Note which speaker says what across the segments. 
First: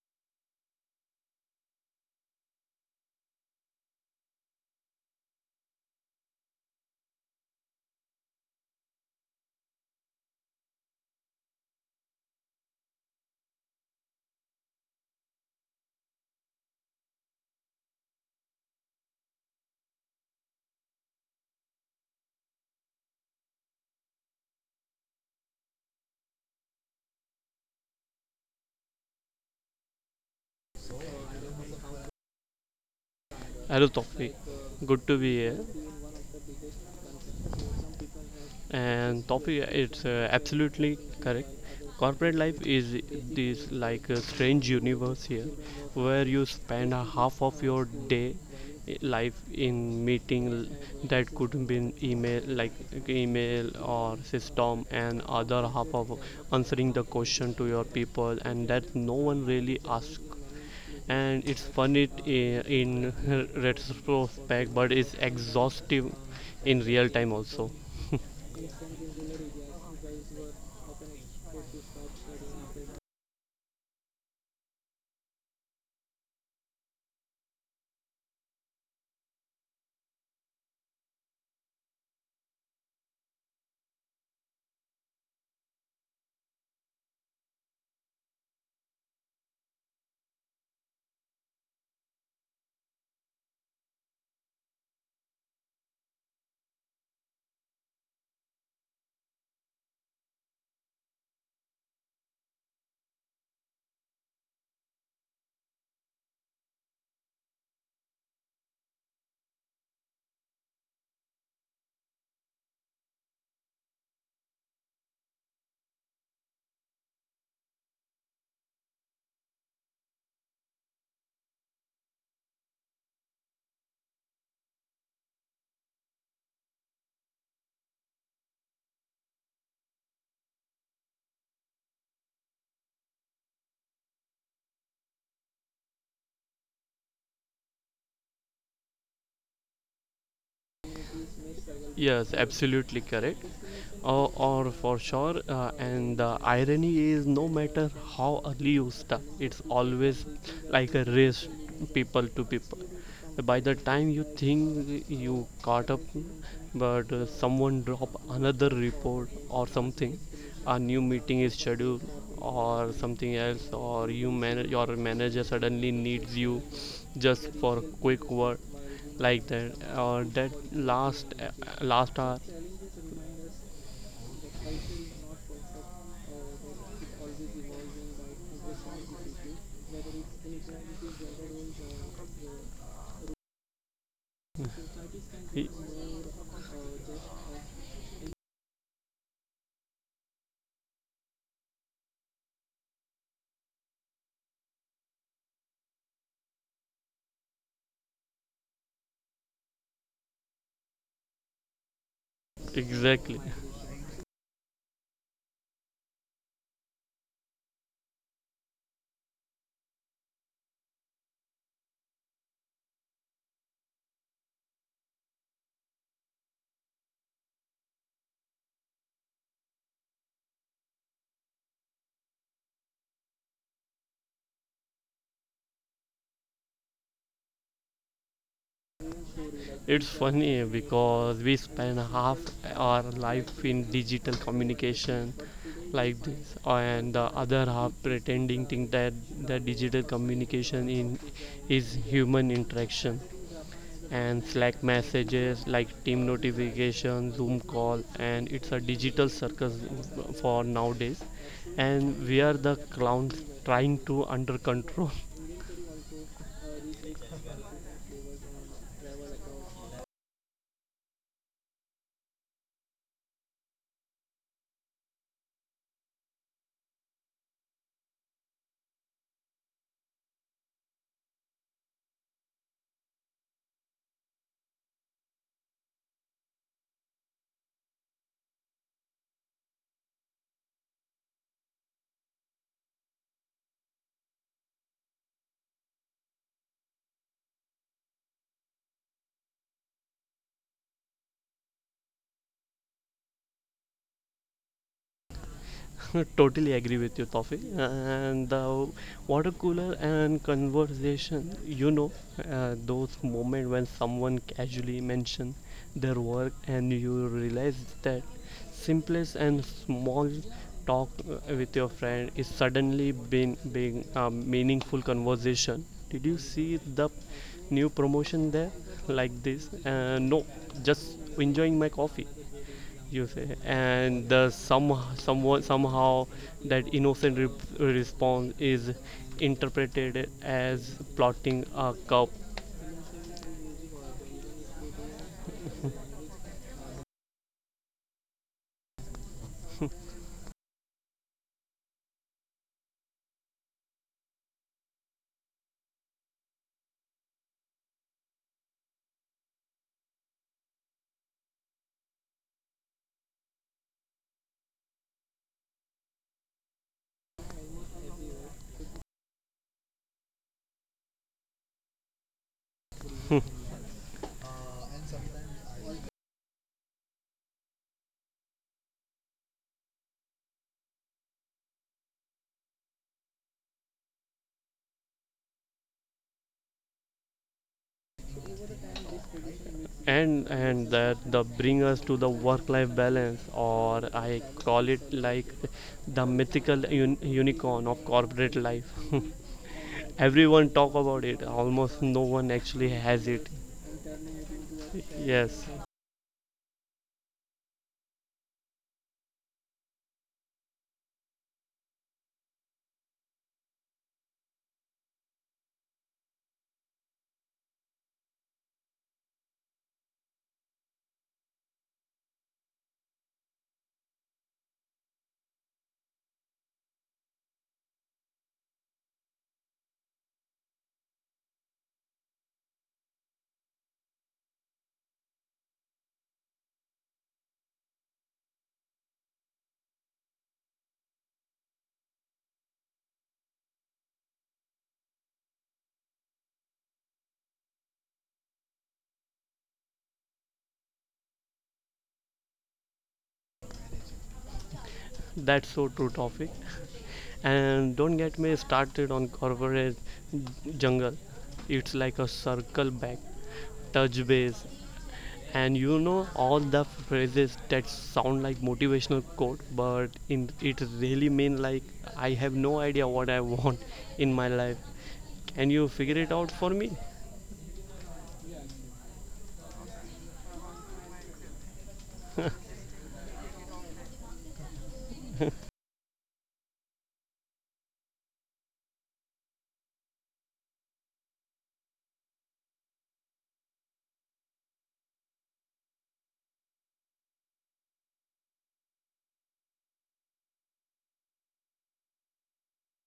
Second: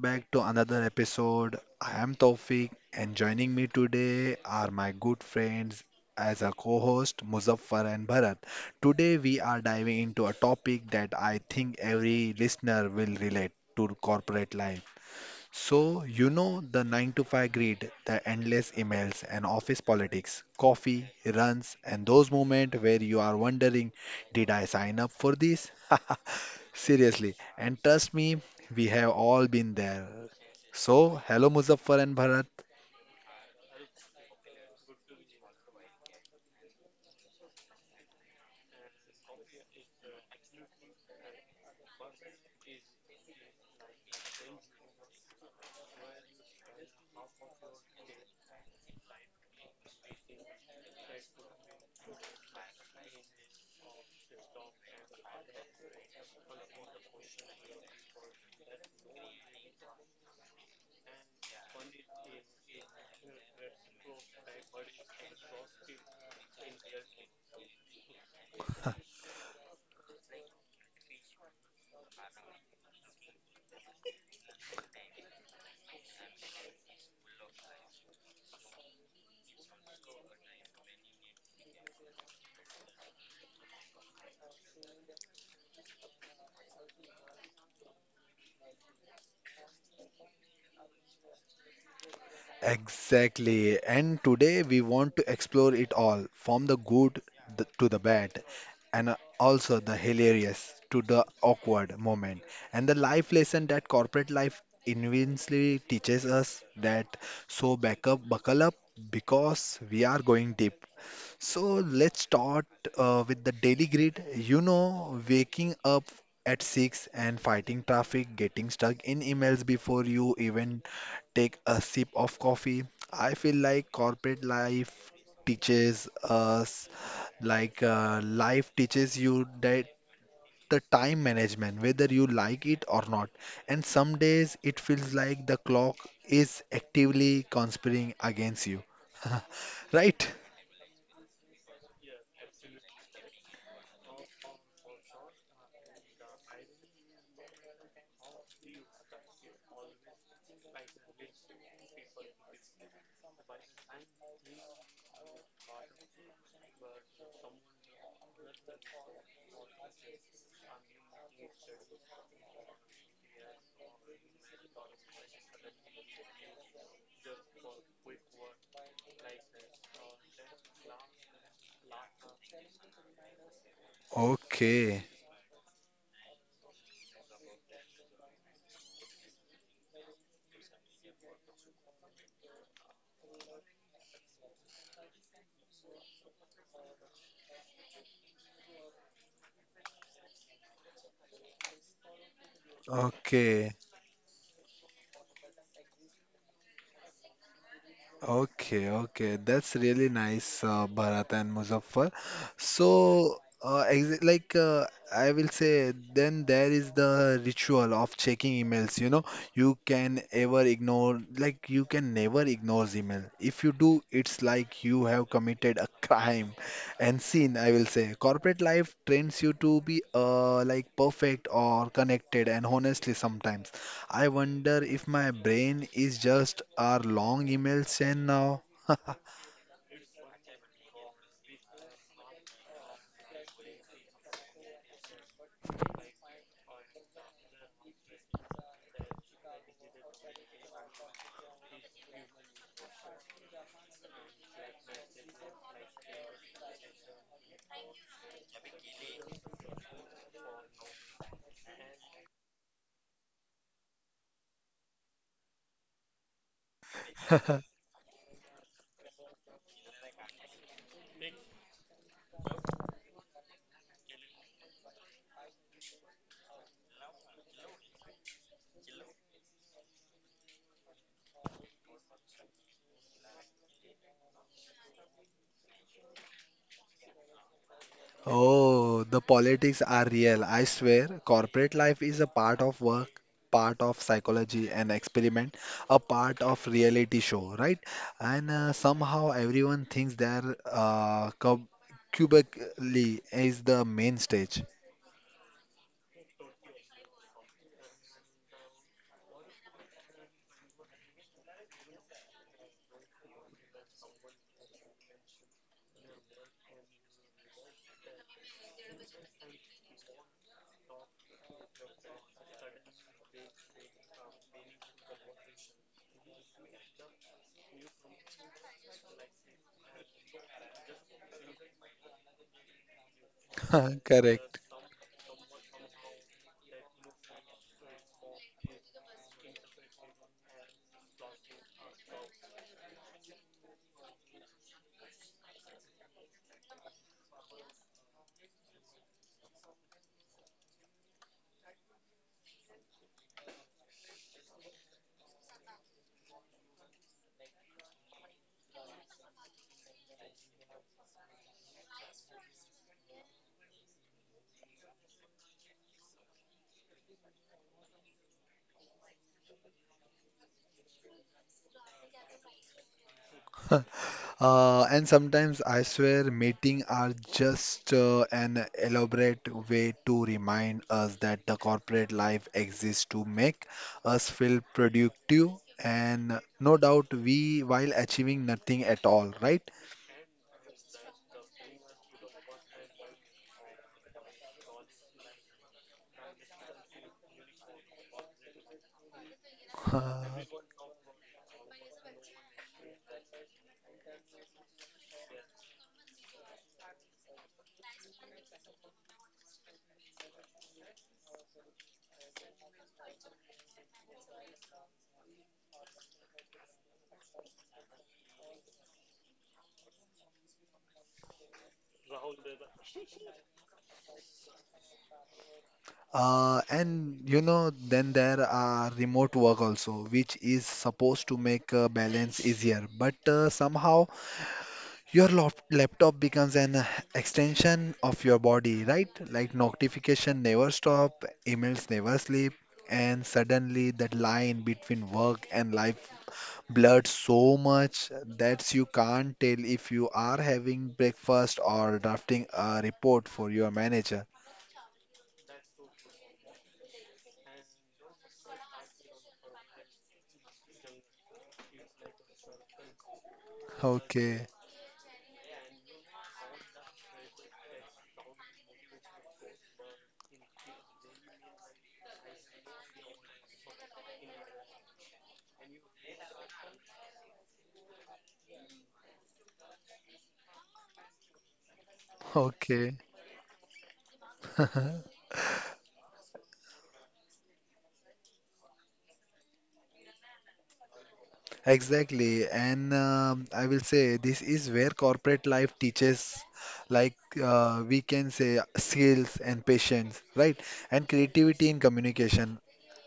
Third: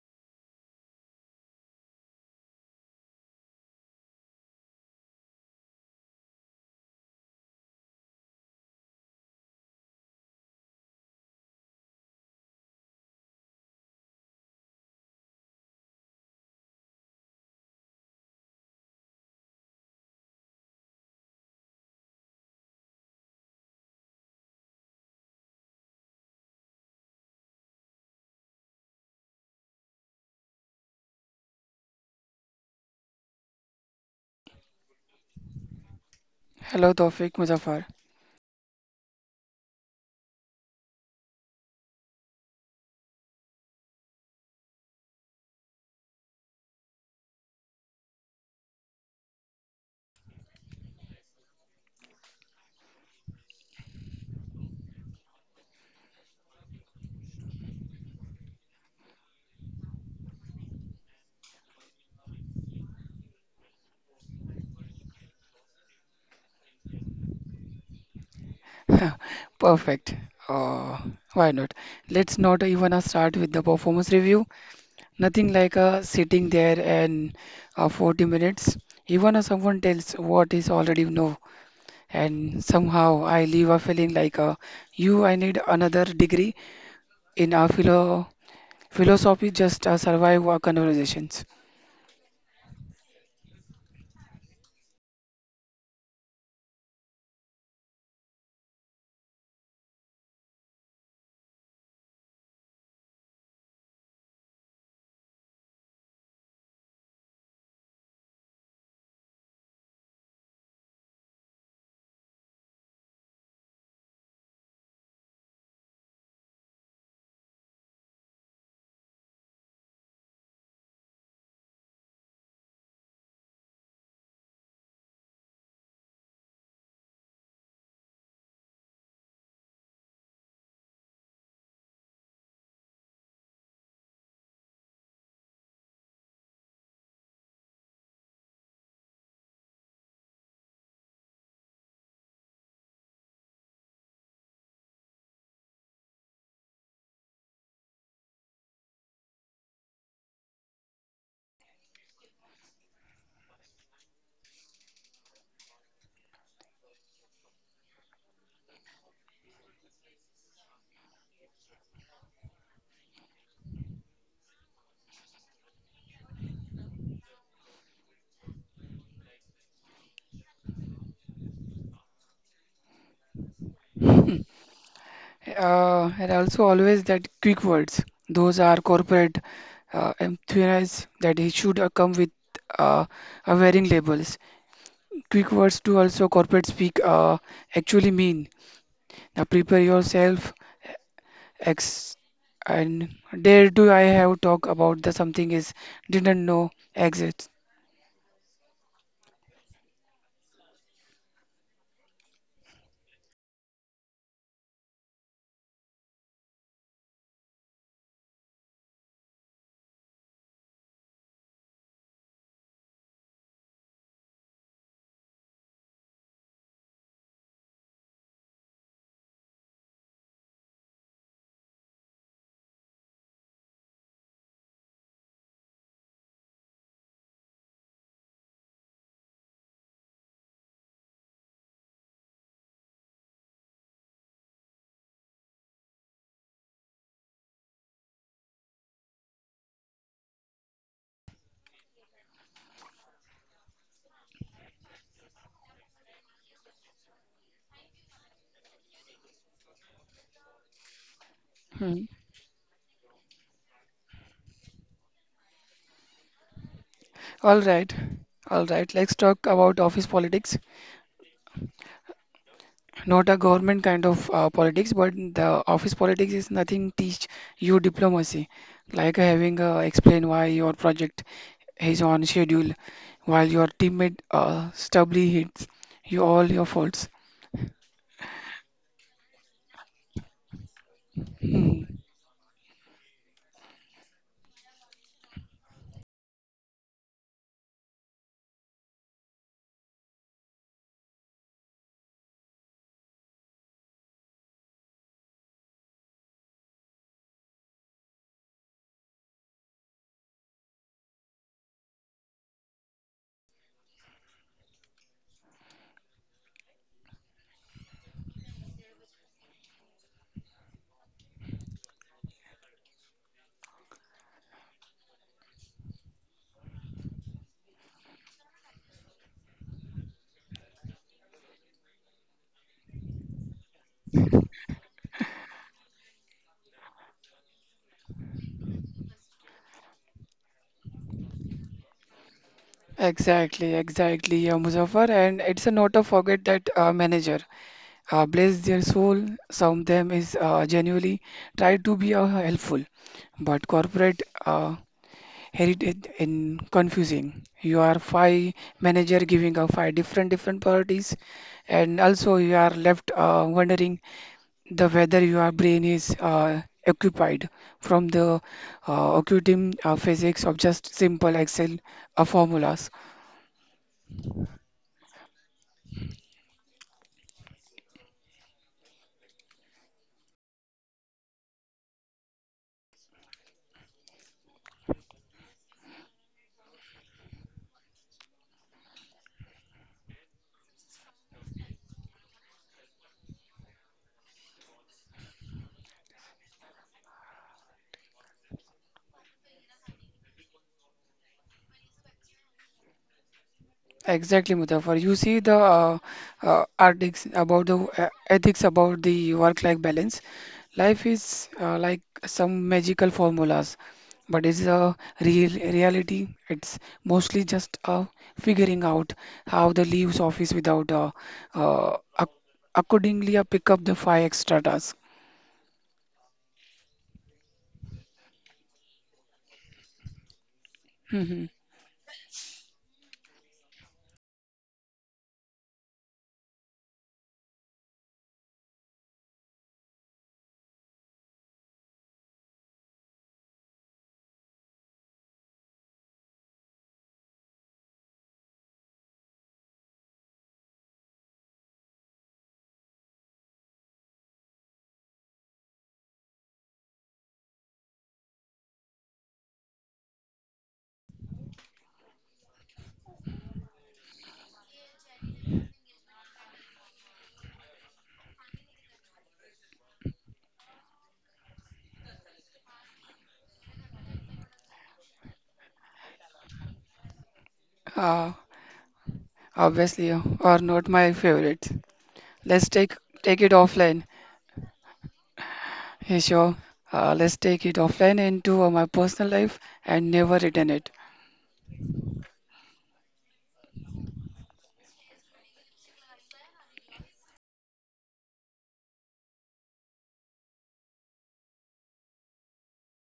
Speaker 1: back to another episode. I am Taufik and joining me today are my good friends as a co-host Muzaffar and Bharat. Today we are diving into a topic that I think every listener will relate to corporate life so, you know, the 9 to 5 grid, the endless emails and office politics, coffee, runs, and those moments where you are wondering, did I sign up for this? Seriously, and trust me, we have all been there. So, hello Muzaffar and Bharat.
Speaker 2: Hello, Tofi. Good to be here.
Speaker 3: Hello, Tawfiq Muzaffar.
Speaker 2: And Tofi, it's absolutely correct. Corporate life is this like a strange universe here, where you spend a half of your day life in meeting that could be in email, like email or system, and other half of answering the question to your people, and that no one really asks and it's fun in retrospect, but it's exhaustive in real time also.
Speaker 3: Perfect. Uh, why not? Let's not even start with the performance review. Nothing like sitting there and 40 minutes. Even if someone tells what is already know, and somehow I leave a feeling like you, I need another degree in our philosophy just survive our conversations.
Speaker 1: Exactly. And today we want to explore it all from the good to the bad, and also the hilarious to the awkward moment, and the life lesson that corporate life invincibly teaches us that so back up, buckle up because we are going deep. So let's start with the daily grid. You know, waking up at 6 and fighting traffic, getting stuck in emails before you even take a sip of coffee. I feel like corporate life teaches us, like life teaches you that the time management, whether you like it or not. And some days it feels like the clock is actively conspiring against you. Right?
Speaker 2: Yes, absolutely correct. Or for sure, and the irony is no matter how early you start, it's always like a race, people to people. By the time you think you caught up, but someone drop another report or something, a new meeting is scheduled or something else, or your manager suddenly needs you just for a quick word like that or that last uh, last hour.
Speaker 1: Okay.
Speaker 3: And also always that quick words. Those are corporate employees that he should come with uh, wearing labels. Quick
Speaker 2: E-
Speaker 3: words do also corporate speak actually mean. Now prepare yourself. X and
Speaker 1: Okay,
Speaker 3: dare do I have talk about the something is didn't know exists.
Speaker 1: okay, okay. That's really nice, Bharat and Muzaffar. So,
Speaker 2: exactly.
Speaker 1: ex like I will say, then there is the ritual of checking emails. You know, you can ever ignore, like you can never ignore email. If you do, it's like you have committed a crime and sin, I will say. Corporate life trains you to be like perfect or connected and honestly sometimes. I wonder if my brain is just our long email send now.
Speaker 2: It's funny because we spend half our life in digital communication like this and the other half pretending think that the digital communication in is human interaction and Slack messages like team notification, Zoom call, and it's a digital circus for nowadays. And
Speaker 3: Hmm.
Speaker 2: we are the clowns trying to under control.
Speaker 3: All right, all right. Let's talk about office politics. Not a government kind of politics, but the office politics is nothing teach you diplomacy, like having explain why your project is on schedule, while your teammate stubbornly hits you all your faults.
Speaker 1: Oh, the politics are real. I swear, corporate
Speaker 3: Hmm.
Speaker 1: life is a part of work, part of psychology and experiment, a part of reality show, right? And somehow everyone thinks their cubically is the main stage.
Speaker 2: Totally agree with you, Tofi. And the water cooler and conversation, you know, those moments when someone casually mentions their work and you realize that simplest and small talk with your friend is suddenly been being a meaningful conversation. Did you see the new promotion there like this? No, just enjoying my coffee you say and the
Speaker 1: Correct.
Speaker 2: some someone somehow that innocent response is interpreted as plotting a coup.
Speaker 3: Exactly, exactly, yeah, Muzaffar, and it's a not to forget that manager. Bless their soul, some of them is genuinely try to be helpful, but corporate heritage and confusing. You are five manager giving out five different priorities, and also you are left wondering the whether your brain is occupied from the occulting physics of just simple Excel formulas.
Speaker 1: And sometimes I swear meeting are just an elaborate way to remind us that the corporate life exists to make us feel productive and no doubt we while achieving nothing at all, right?
Speaker 2: And that the bring us to the work life balance, or I call it like the mythical unicorn of corporate life.
Speaker 1: Uh,
Speaker 2: Everyone talk about it, almost no one actually has it.
Speaker 3: Exactly, Muzaffar. You see the
Speaker 2: Yes,
Speaker 3: articles about the ethics about the work-life balance. Life is like some magical formulas, but it's a real reality. It's mostly just figuring out how the leaves office without ac accordingly pick up the five extra tasks.
Speaker 1: and you know, then there are remote work also, which is supposed to
Speaker 3: Mhm.
Speaker 1: make balance easier, but somehow your laptop becomes an extension of your body, right? Like notification never stop, emails never sleep, and suddenly that line between work and life blurred so much that you can't tell if you are having breakfast or drafting a report for your manager.
Speaker 2: that's so true, topic. And don't get me started on corporate jungle. It's like a circle back, touch
Speaker 1: Okay,
Speaker 2: base, and you know all the phrases that sound like motivational quote, but in it really mean like I have no idea what I want in my life. Can you figure it out for me?
Speaker 3: Uh, obviously, are not my favorite. Let's
Speaker 1: okay.
Speaker 3: take it offline. Hey, sure. Let's take it offline into my personal life and never return it.
Speaker 1: Exactly, and I will say this is where corporate life teaches, like we can say, skills and patience, right? And creativity in communication.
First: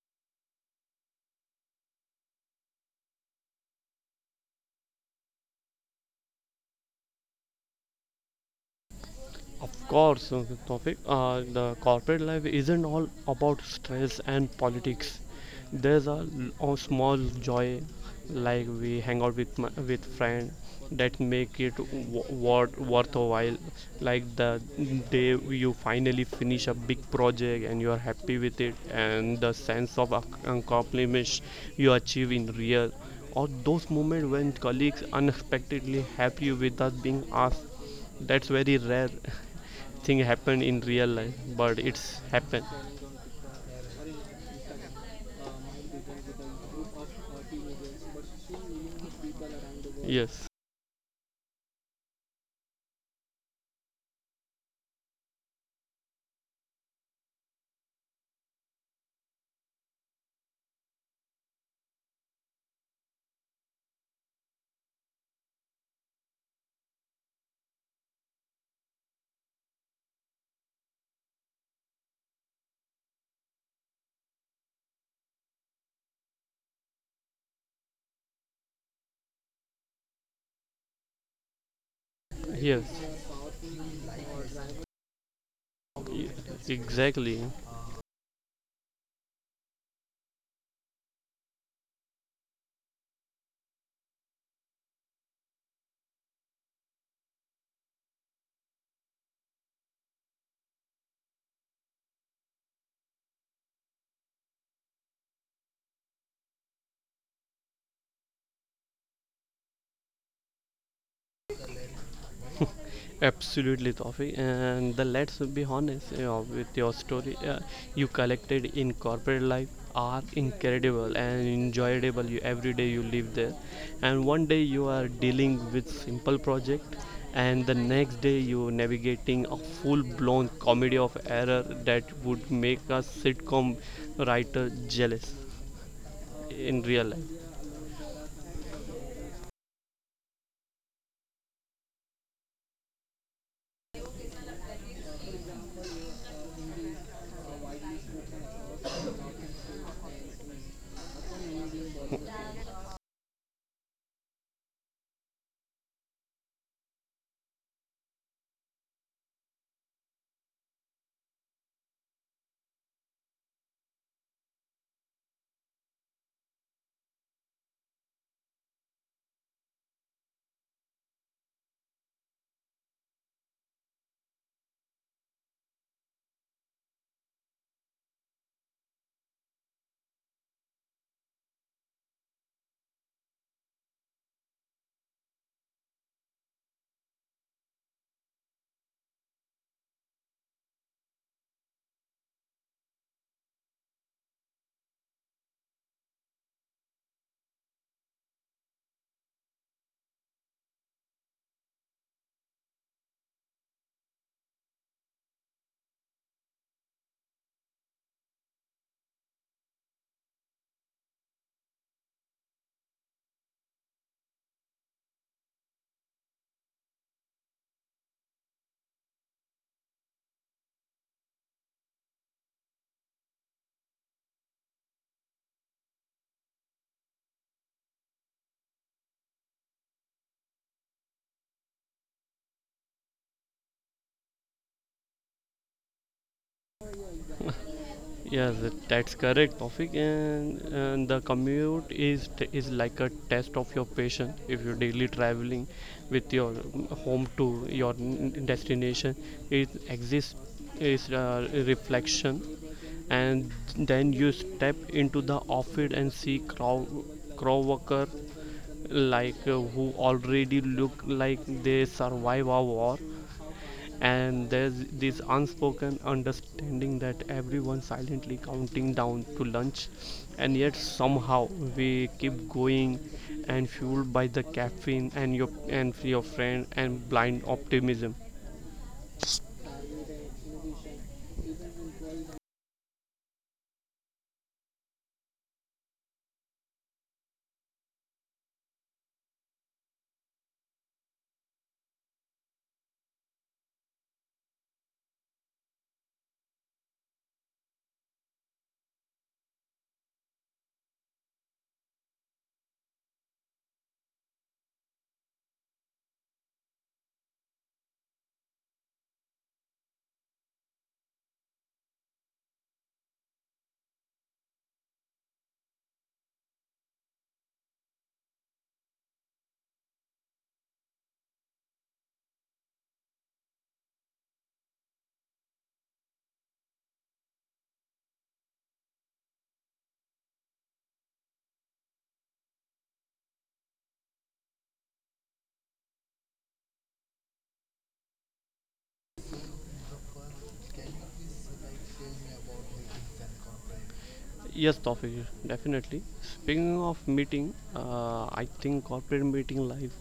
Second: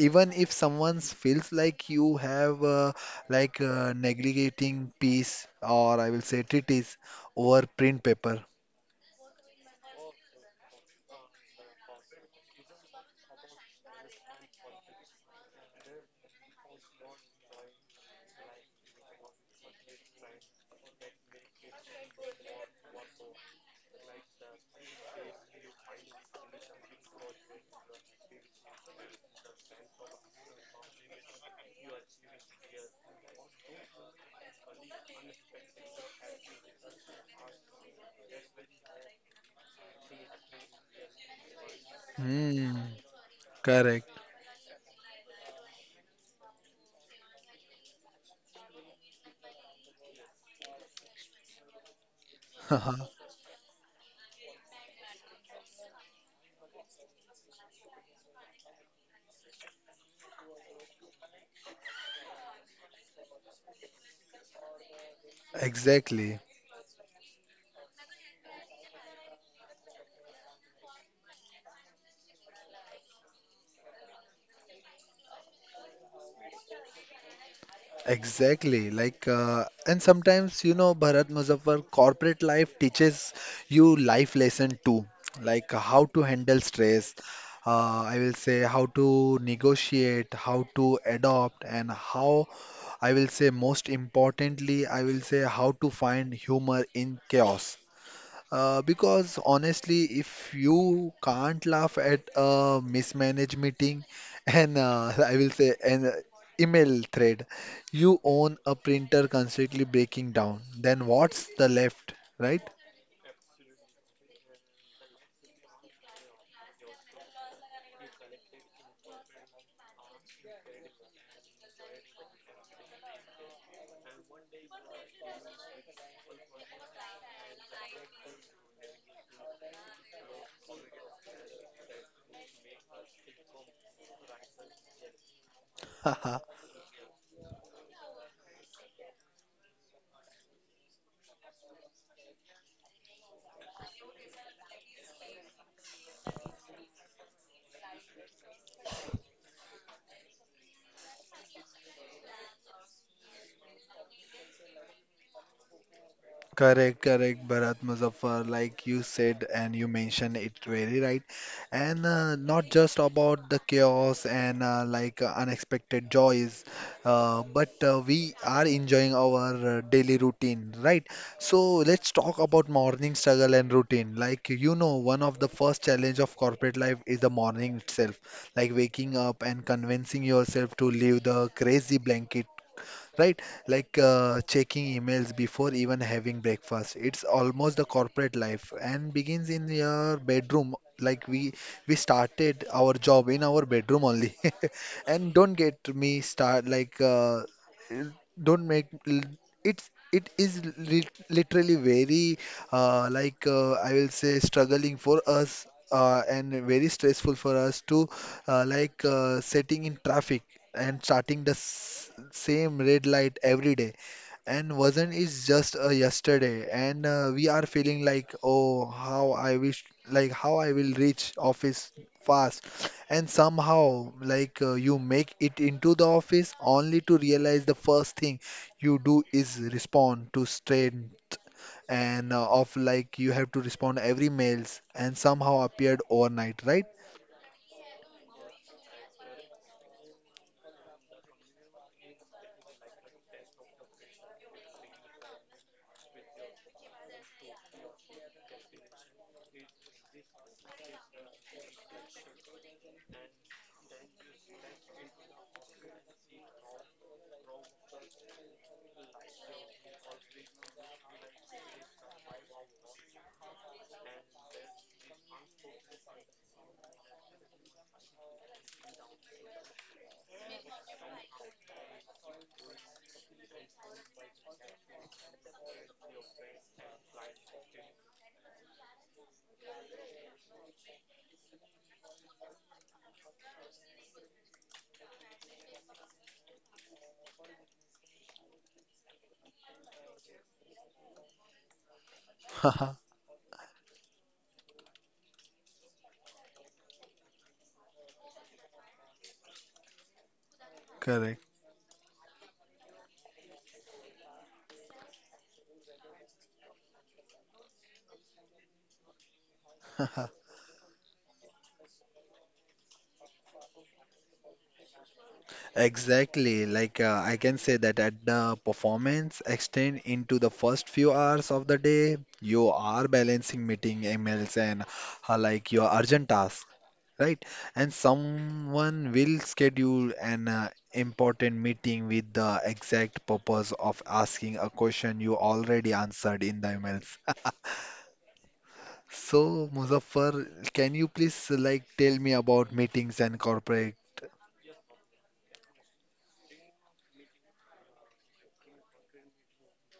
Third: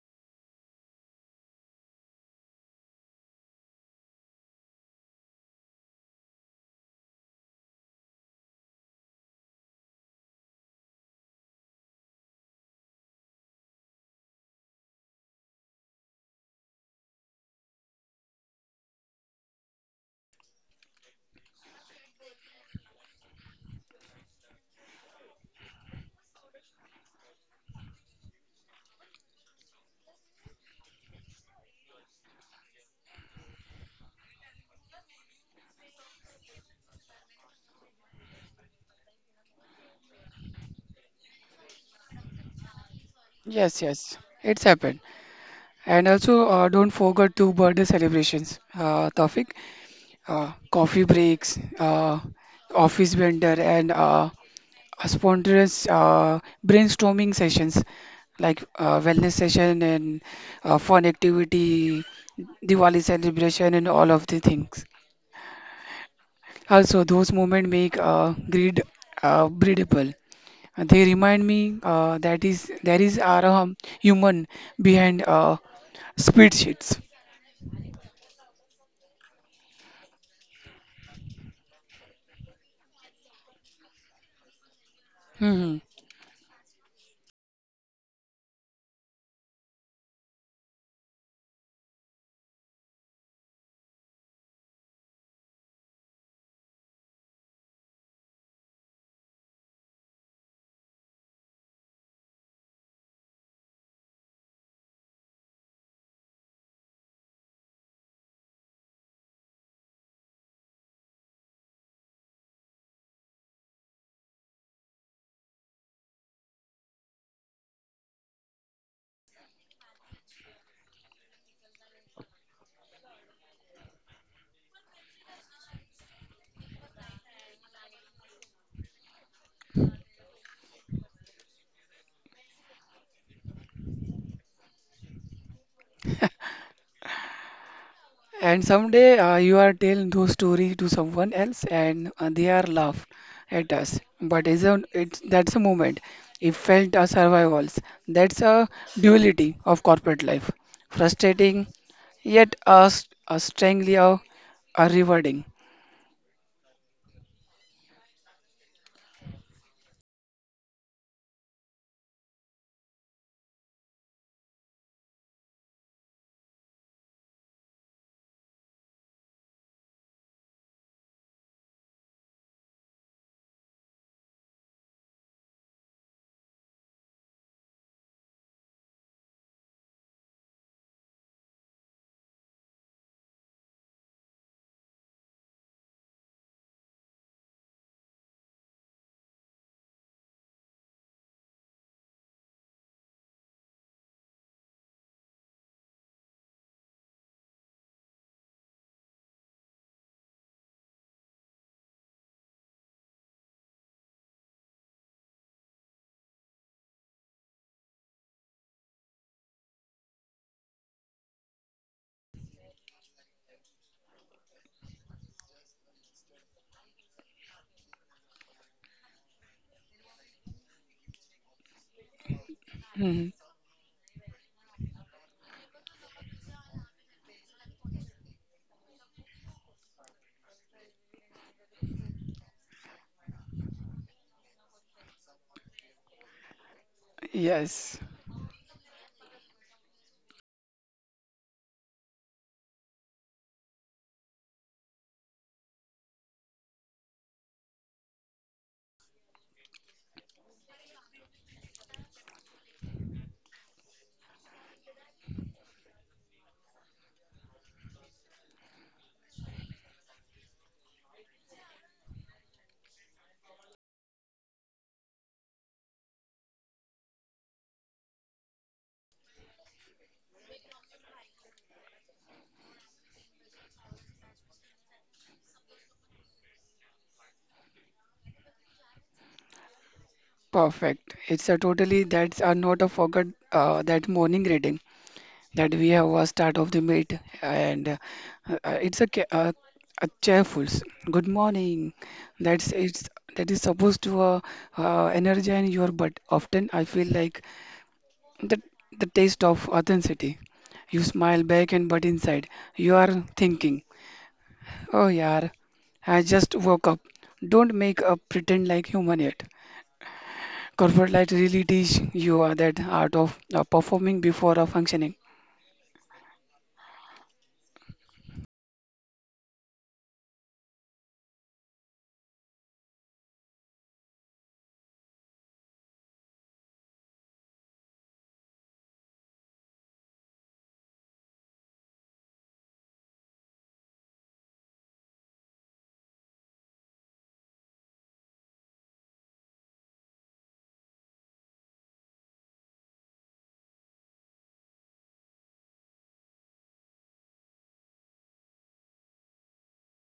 Speaker 1: Even if someone feels like you have neglecting peace or I will say treatise over print paper.
Speaker 2: Of course, the corporate life isn't all about stress and politics. There's a small joy, like we hang out with with friend, that make it worth a while. Like the day you finally finish a big project and you are happy with it, and the sense of accomplishment you achieve in real, or those moments when colleagues unexpectedly help you without being asked. That's very rare thing happened in real life, but it's happened.
Speaker 1: Hmm,
Speaker 3: Yes,
Speaker 1: correct.
Speaker 3: yes, it's happened. And also, don't forget to birthday celebrations, Tawfiq.
Speaker 2: Yes,
Speaker 3: Coffee breaks, office vendor, and spontaneous brainstorming sessions like wellness session and fun activity, Diwali celebration, and all of the things.
Speaker 1: Exactly.
Speaker 3: Also, those moments make greed breedable. They remind me that is there is are human behind spreadsheets.
Speaker 1: Exactly. Like, and sometimes, you know, Bharat Muzaffar, corporate life
Speaker 2: yes,
Speaker 1: teaches you life lesson too, like
Speaker 3: Hmm.
Speaker 1: how to handle stress.
Speaker 2: exactly,
Speaker 1: I will say how to negotiate, how to adopt, and how I will say most importantly, I will say how to find humor in chaos. Because honestly, if you can't laugh at a mismanaged meeting and I will say an email thread, you own a printer constantly breaking down, then what's the left, right?
Speaker 2: absolutely, Toffee. And the let's be honest, you know, with your story you collected in corporate life are incredible and enjoyable. You every day you live there, and one day you are dealing with simple project, and the next day you navigating a full-blown comedy of error that would make a sitcom writer jealous in real life.
Speaker 3: And someday you are telling those stories to someone else, and they are laughed at us. But it's a, it's that's a moment. It felt a survivals. That's a duality of corporate life. Frustrating, yet a strangely a rewarding.
Speaker 1: Correct, correct, Bharat Muzaffar, like you said and you mentioned it very right. And not just about the chaos and unexpected joys, but we are enjoying our daily routine, right? So let's talk about morning struggle and routine. Like you know, one of the first challenge of corporate life is the morning itself, like waking up and convincing yourself to leave the crazy blanket, right? Like checking emails before even having breakfast. It's almost the corporate life and begins in your bedroom. Like we started our job in our bedroom only. And don't get me start like don't make l- it is literally very I will say struggling for us and very stressful for us to setting in traffic and starting the same red light every day and wasn't is just yesterday, and we are feeling like, oh, how I wish like how I will reach office fast, and
Speaker 3: Mhm.
Speaker 1: somehow like you make it into the office only to realize the first thing you do is respond to strain and of like you have to respond every mails and somehow appeared overnight, right?
Speaker 3: Yes.
Speaker 2: Yes, that's correct, Tawfiq. And the commute is like a test of your patience. If you're daily traveling with your home to your destination, it exists is reflection, and then you step into the office and see crow worker like who already look like they survive a war, and there's this unspoken understanding that everyone's silently counting down to lunch, and yet somehow we keep going, and fueled by the caffeine and your friend and blind optimism.
Speaker 3: Perfect. It's a totally that's a not a forgot that morning reading that we have was start of the meet and it's a, a cheerful good morning. That's it's that is supposed to energize your but often I feel like the the taste of authenticity. You smile
Speaker 1: Correct.
Speaker 3: back and but inside you are thinking, oh yeah, I just woke up. Don't make a pretend like human yet. Corporate life really teach you that art of performing before functioning.
Speaker 1: Exactly. Like I can say that at the performance extend into the first few hours of the day, you are balancing meeting emails and like your urgent tasks, right? And someone will schedule an important meeting with the exact purpose of asking a question you already answered in the emails. So, Muzaffar, can you please like tell me about meetings and corporate?
Speaker 2: Yes, Tawfiq, definitely. Speaking of meeting, I think corporate meeting life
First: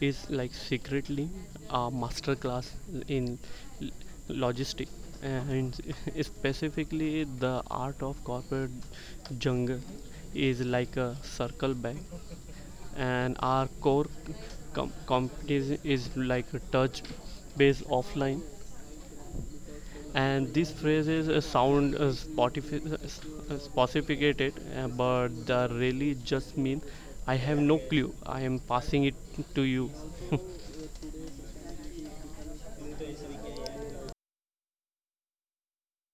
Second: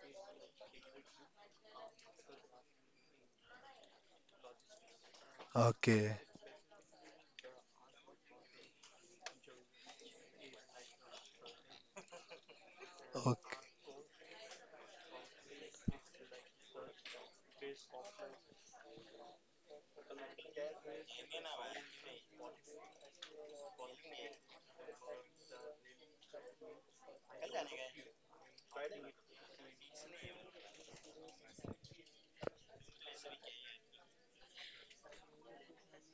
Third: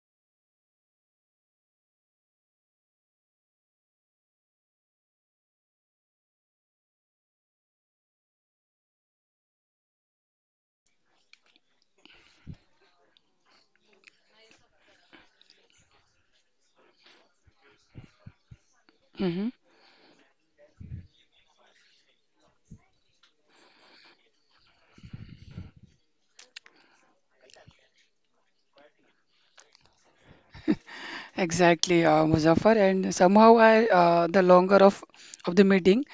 Speaker 2: is like secretly a master class in l- logistic and
Speaker 1: Okay.
Speaker 2: specifically the art of corporate jungle is like a circle back, and our
Speaker 1: Okay.
Speaker 2: companies is like a touch based offline,
Speaker 3: Hmm.
Speaker 2: and these phrases sound uh, sophisticated, but they really just mean I have no clue. I am passing it to you,
Speaker 3: Exactly, Muzaffar. And somehow, I the longer of the meeting,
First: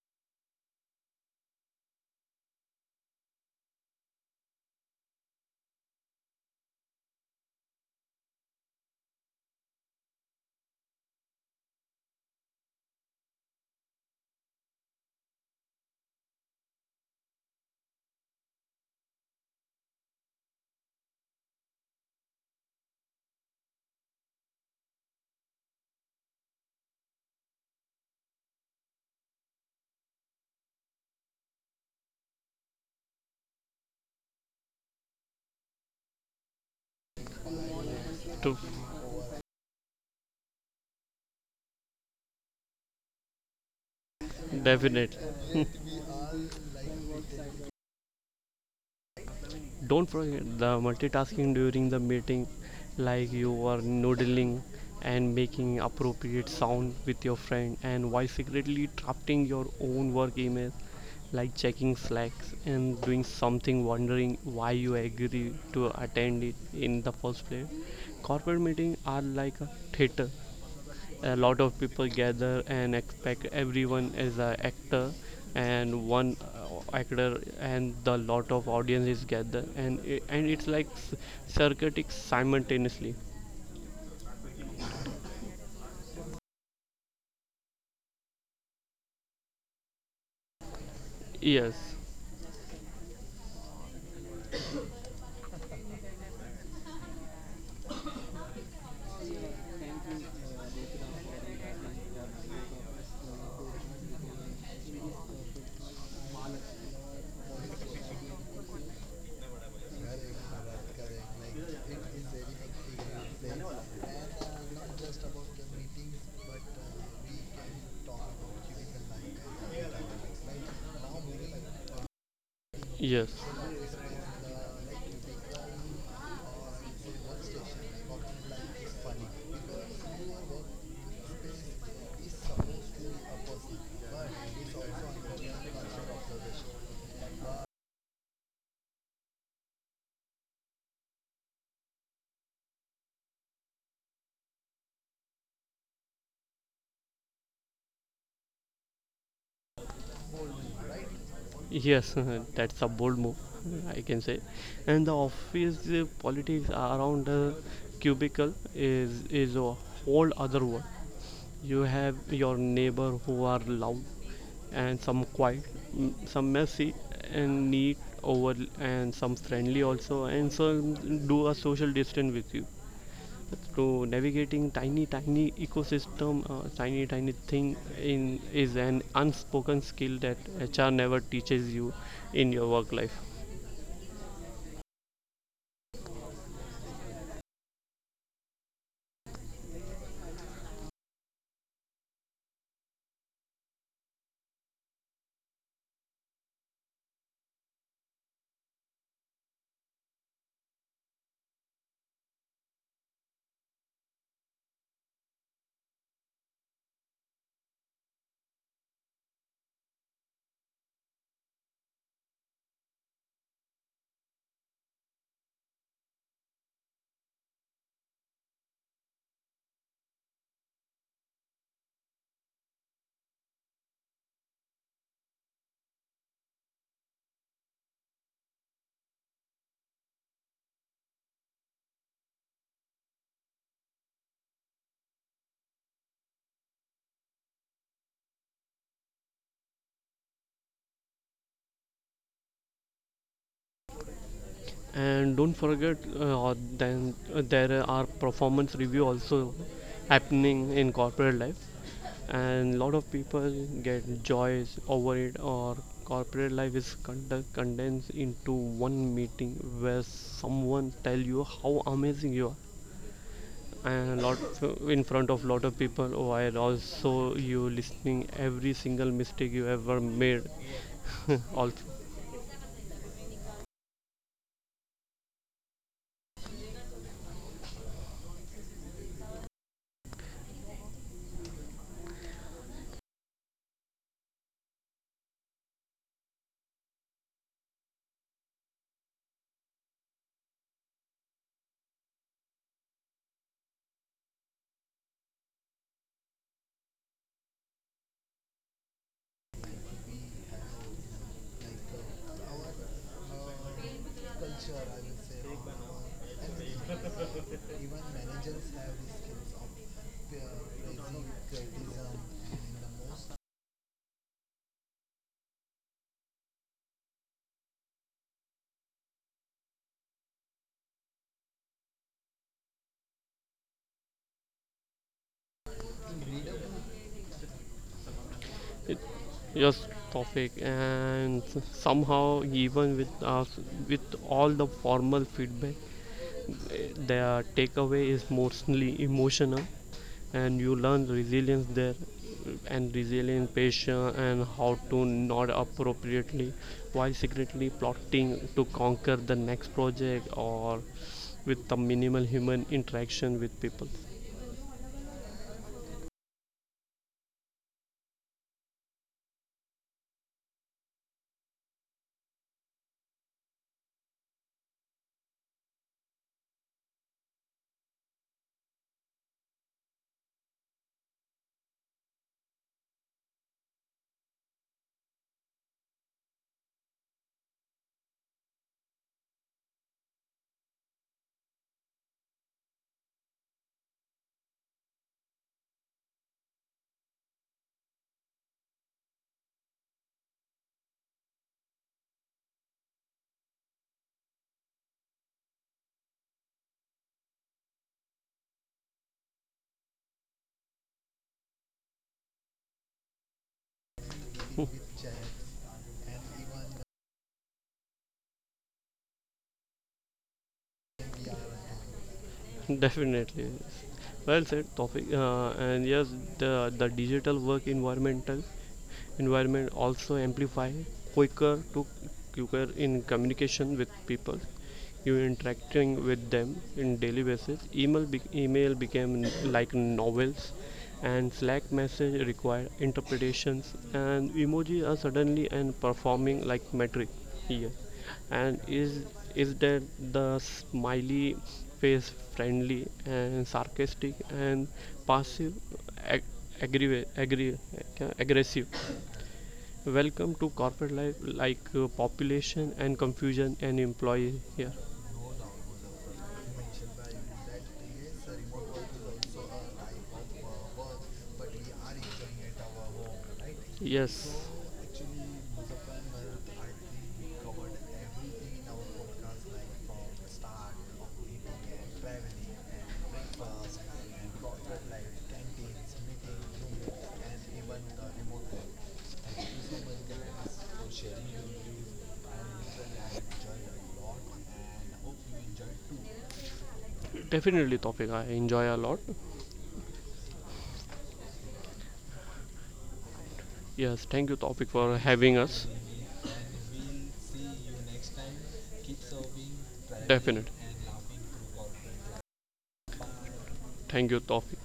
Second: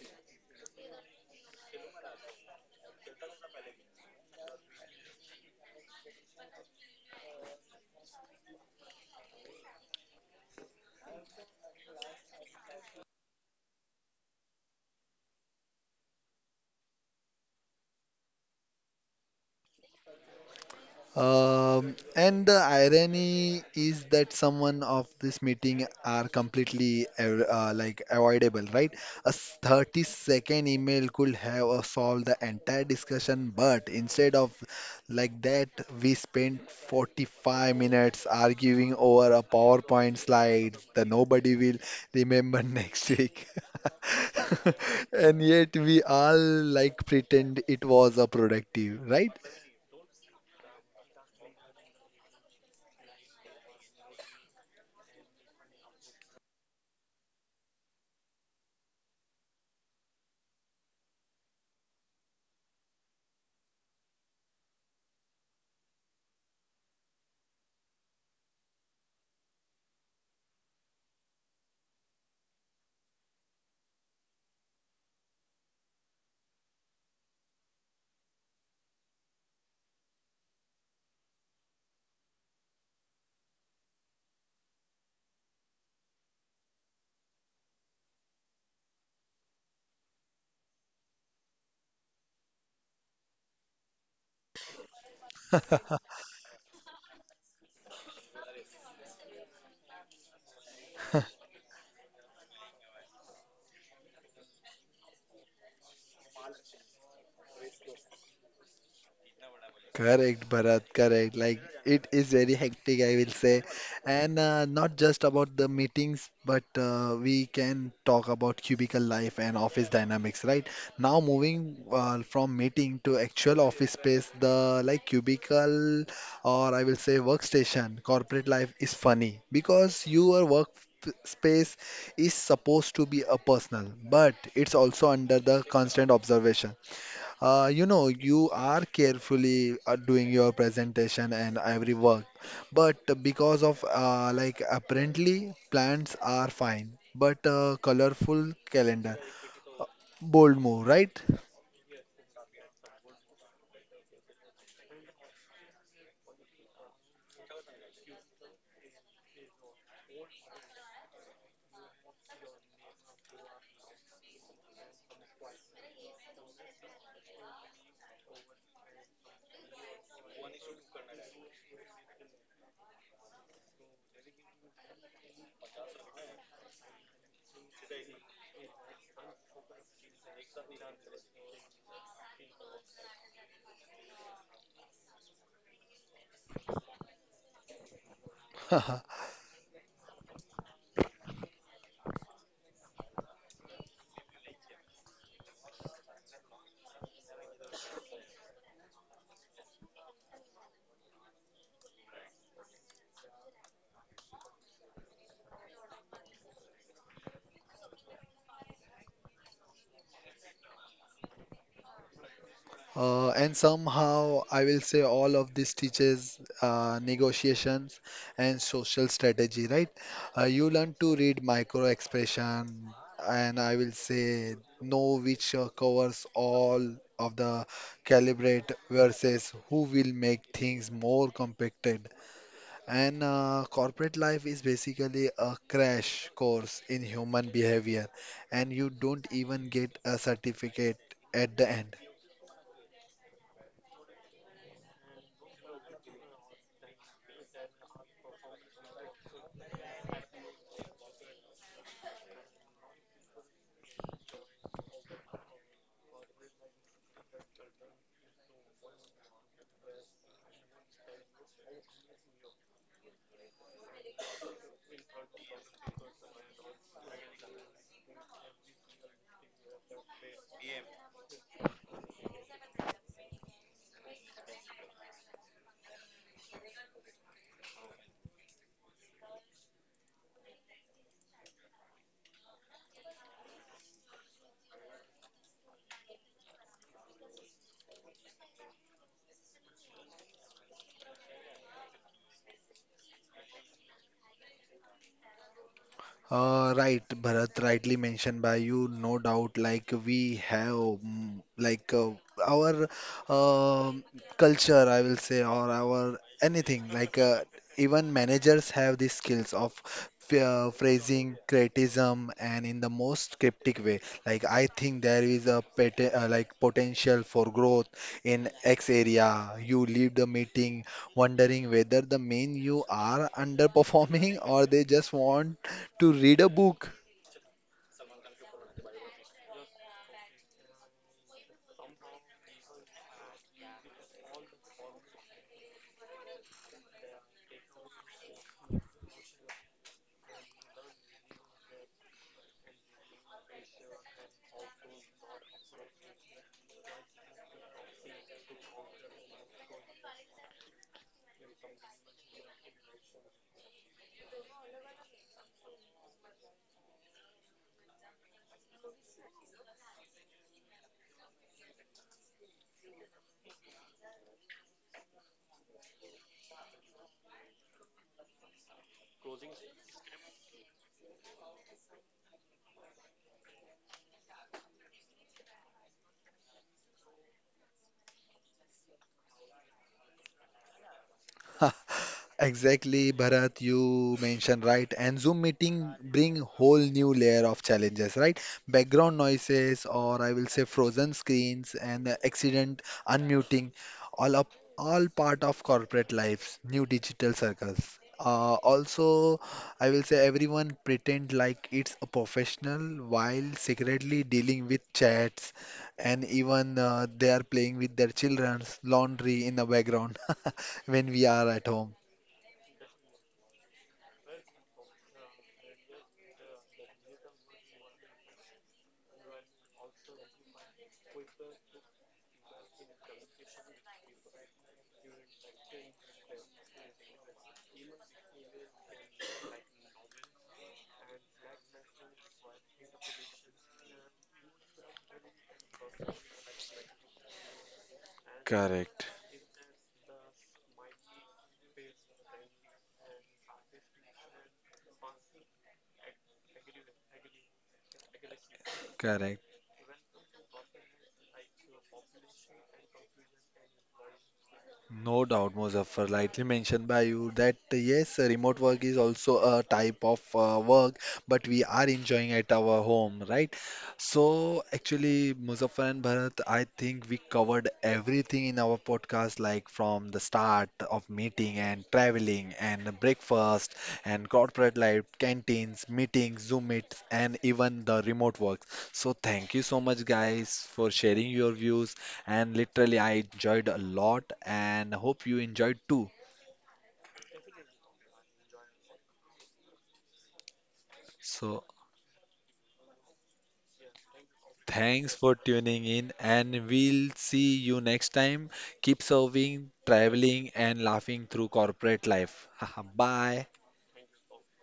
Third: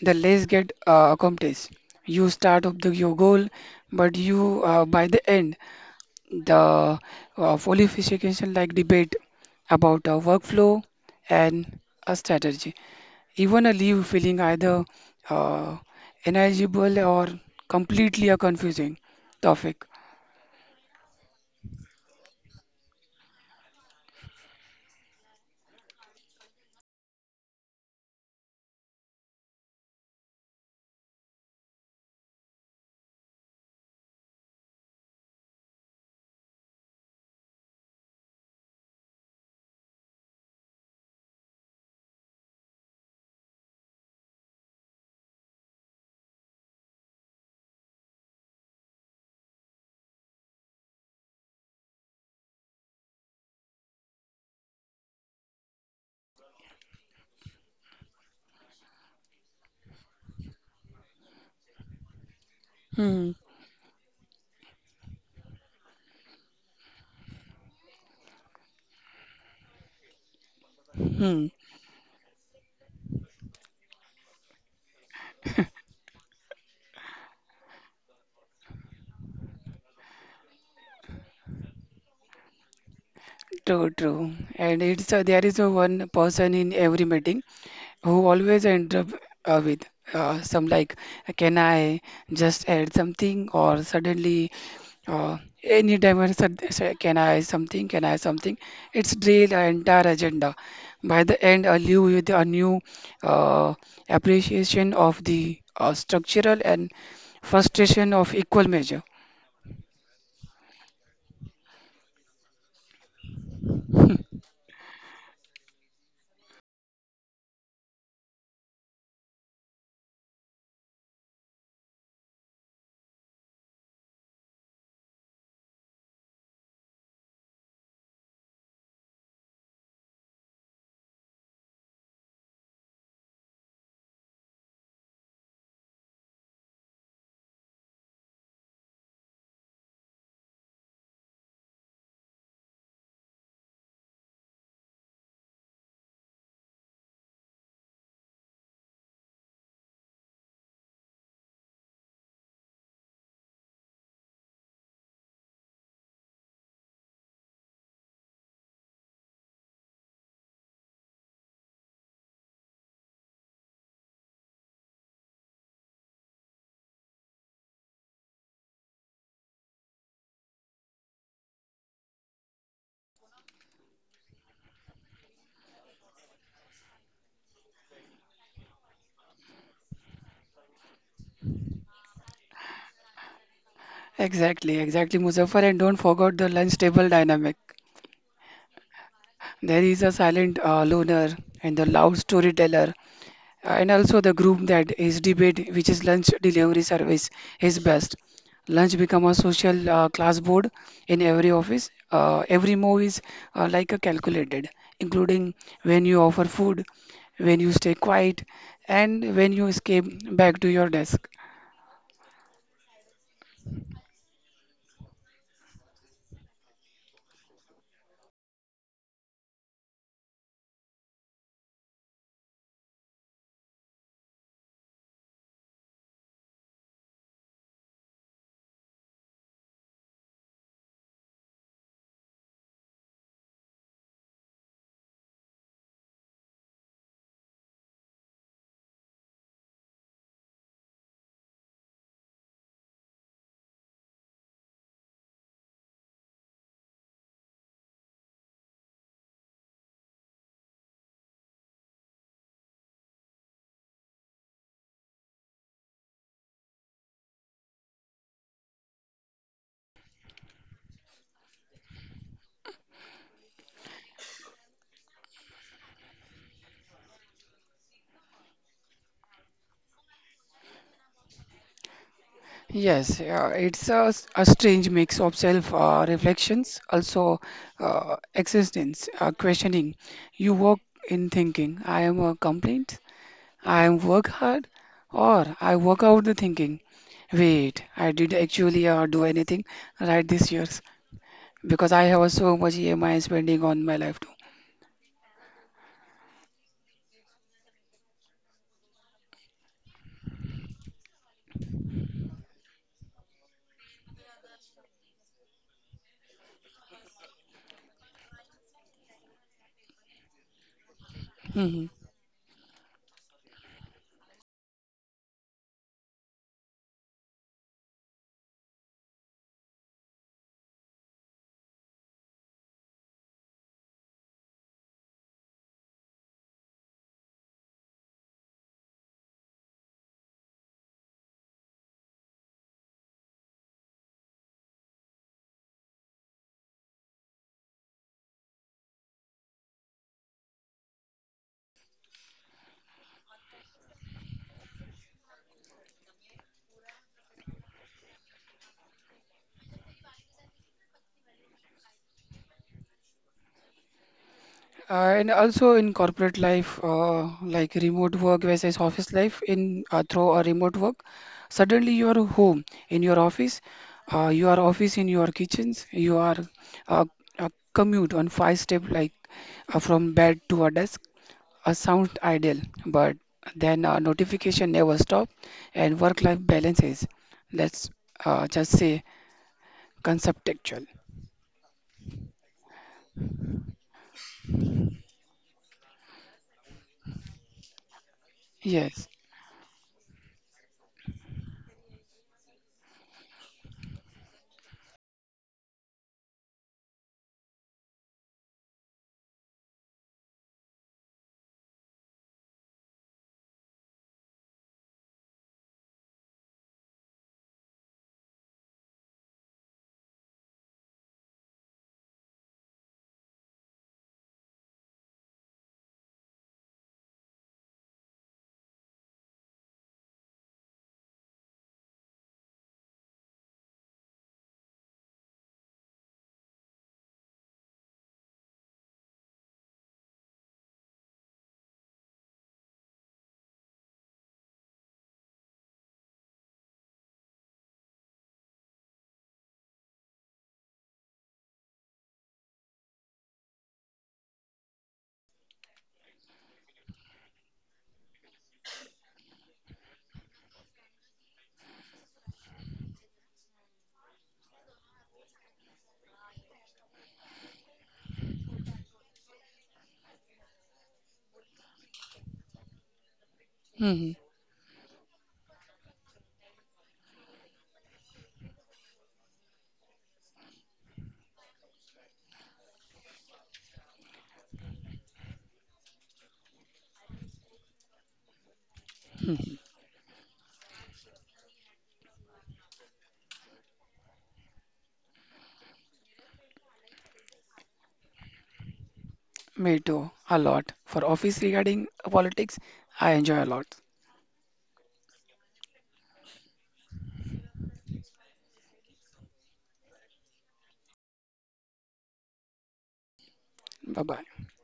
Speaker 3: the less get accomplished. You start up the your goal, but you by the end, the qualification like debate about a workflow and a strategy. Even a leave feeling either uh, ineligible or completely a confusing topic.
Speaker 1: And the irony is that someone of this meeting are completely like avoidable, right? A 30-second email could have solved the entire discussion, but instead of like that, we spent 45 minutes
Speaker 2: to
Speaker 1: arguing over a PowerPoint slide that nobody will remember next week.
Speaker 2: definitely.
Speaker 1: And yet we all like pretend it was a productive, right?
Speaker 2: Don't forget the multitasking during the meeting, like you are noodling and making appropriate sound with your friend and while secretly drafting your own work email, like checking slacks and doing
Speaker 3: Hmm.
Speaker 2: something, wondering why you agree to attend it in the first place. Corporate meetings are like a theater, a
Speaker 3: Hmm.
Speaker 2: lot of people gather and expect everyone is an actor, and one actor and the lot of audience is gather and it's like circuiting simultaneously.
Speaker 3: True, true. And it's there is a one person in every meeting who always end up with some like, can
Speaker 2: Yes,
Speaker 3: I just add something or suddenly any time I say, can I something. It's drill our entire agenda. By the end, I leave with a new uh, appreciation of the structural and frustration of equal measure.
Speaker 1: Correct, Bharat, correct. Like it is very hectic, I will say. And not just about the meetings, but we can talk about cubicle life and office dynamics, right? Now moving from meeting to
Speaker 2: yes,
Speaker 1: actual office space, the like cubicle or I will say workstation, corporate life is funny because your work space is supposed to be a personal, but it's also under the constant observation. You know, you are carefully doing your presentation and every work, but because of like apparently plants are fine, but colorful calendar, Uh, bold move, right?
Speaker 2: yes. That's a bold move, I can say. And the office politics around the cubicle is a whole other world. You have your neighbor who are loud and some quiet, mm, some messy and neat over, and some friendly also, and some do a social distance with you. So navigating tiny, tiny ecosystem, tiny, tiny thing in is an unspoken skill that HR never teaches you in your work life.
Speaker 3: Exactly, exactly, Muzaffar, and don't forget the lunch table dynamic. There is a silent loner and the loud storyteller, and also the group that is debate, which is lunch delivery service, is best. Lunch become a social class board in every office. Every move is like a calculated, including when you offer food, when you stay quiet, and when you escape back to your desk.
Speaker 1: And somehow, I will say all of this teaches negotiations and social strategy, right? You learn to read micro expression, and I will say know which covers all of the calibrate versus who will make things more compacted. And corporate life is basically a crash course in human behavior, and you don't even get a certificate at the end.
Speaker 2: And don't forget, then there are performance review also happening in corporate life, and lot of people get joys over it, or corporate life is conduct, condensed into one meeting where someone tell you how amazing you are, and a lot in front of lot of people, while also you listening every single mistake you ever made. Also
Speaker 3: Yes, yeah, it's a, a strange mix of self reflections, also existence, questioning. You work in thinking, I am a complaint, I am work hard, or I work out the thinking. Wait, I did actually do anything right this years because I have so much EMI spending on my life
Speaker 1: Right, Bharat, rightly mentioned by you, no doubt. Like we have, like our um culture, I will say, or our anything. Like even managers have these skills of phrasing,
Speaker 3: too.
Speaker 1: criticism, and in the most cryptic way. Like I think there is a pet like potential for growth in X area. You leave the meeting wondering whether the main you are underperforming or they just want to read a book.
Speaker 2: it just topic, and somehow even with us with all the formal feedback, their takeaway is mostly emotional, and you learn resilience there, and resilient patience and how to not appropriately while secretly plotting to conquer the next project or with the minimal human interaction with people.
Speaker 3: And also in corporate life, like remote work versus office life, in through a remote work, suddenly you are home in your office, you are office in your kitchens, you are uh, a commute on five step like from bed to a desk, a sound ideal, but then notification never stop, and work-life balance is, let's just say, conceptual.
Speaker 1: Exactly, Bharat, you mentioned right. And Zoom meeting bring whole new layer of challenges, right?
Speaker 3: Yes.
Speaker 1: Background noises, or I will say frozen screens and accident unmuting, all up, all part of corporate lives, new digital circles. Also, I will say everyone pretend like it's a professional while secretly dealing with chats, and even they are playing with their children's laundry in the background when we are at home.
Speaker 2: Definitely. Well said, topic. And yes, the digital work environment also amplify quicker to quicker in communication with people. You interacting with them in daily basis. Email became like novels, and Slack message require interpretations, and emoji are suddenly and performing like metric. Yes. and is
Speaker 1: Correct,
Speaker 2: is that the smiley face friendly and sarcastic and passive ag- aggressive, aggri- aggressive?
Speaker 1: correct.
Speaker 2: Welcome to corporate life like population and confusion and employee here.
Speaker 1: No doubt, Muzaffar. Lightly mentioned by you that yes, remote work is also a type of work, but we are enjoying at our home, right?
Speaker 3: Mm-hmm.
Speaker 2: Yes.
Speaker 1: So
Speaker 2: So
Speaker 1: actually, Muzaffar and Bharat, I think we covered everything in our podcast, like from the start of meeting and traveling and breakfast and corporate life, canteens, meetings, Zoom meets, and even the remote work. So thank you so much, guys, for sharing your views. And literally, I enjoyed a lot and hope you enjoyed too.
Speaker 2: definitely topic I enjoy a lot.
Speaker 3: Me too, a lot. For office
Speaker 1: So,
Speaker 3: regarding politics, I enjoy a lot.
Speaker 2: Yes, thank you topic for
Speaker 1: thanks for
Speaker 2: having us.
Speaker 1: tuning in, and
Speaker 2: Definitely.
Speaker 1: we'll see you next time. Keep serving, traveling,
Speaker 2: Definitely.
Speaker 1: and laughing through corporate life. Bye.
Speaker 3: Bye
Speaker 2: Thank you
Speaker 3: bye.
Speaker 2: topic.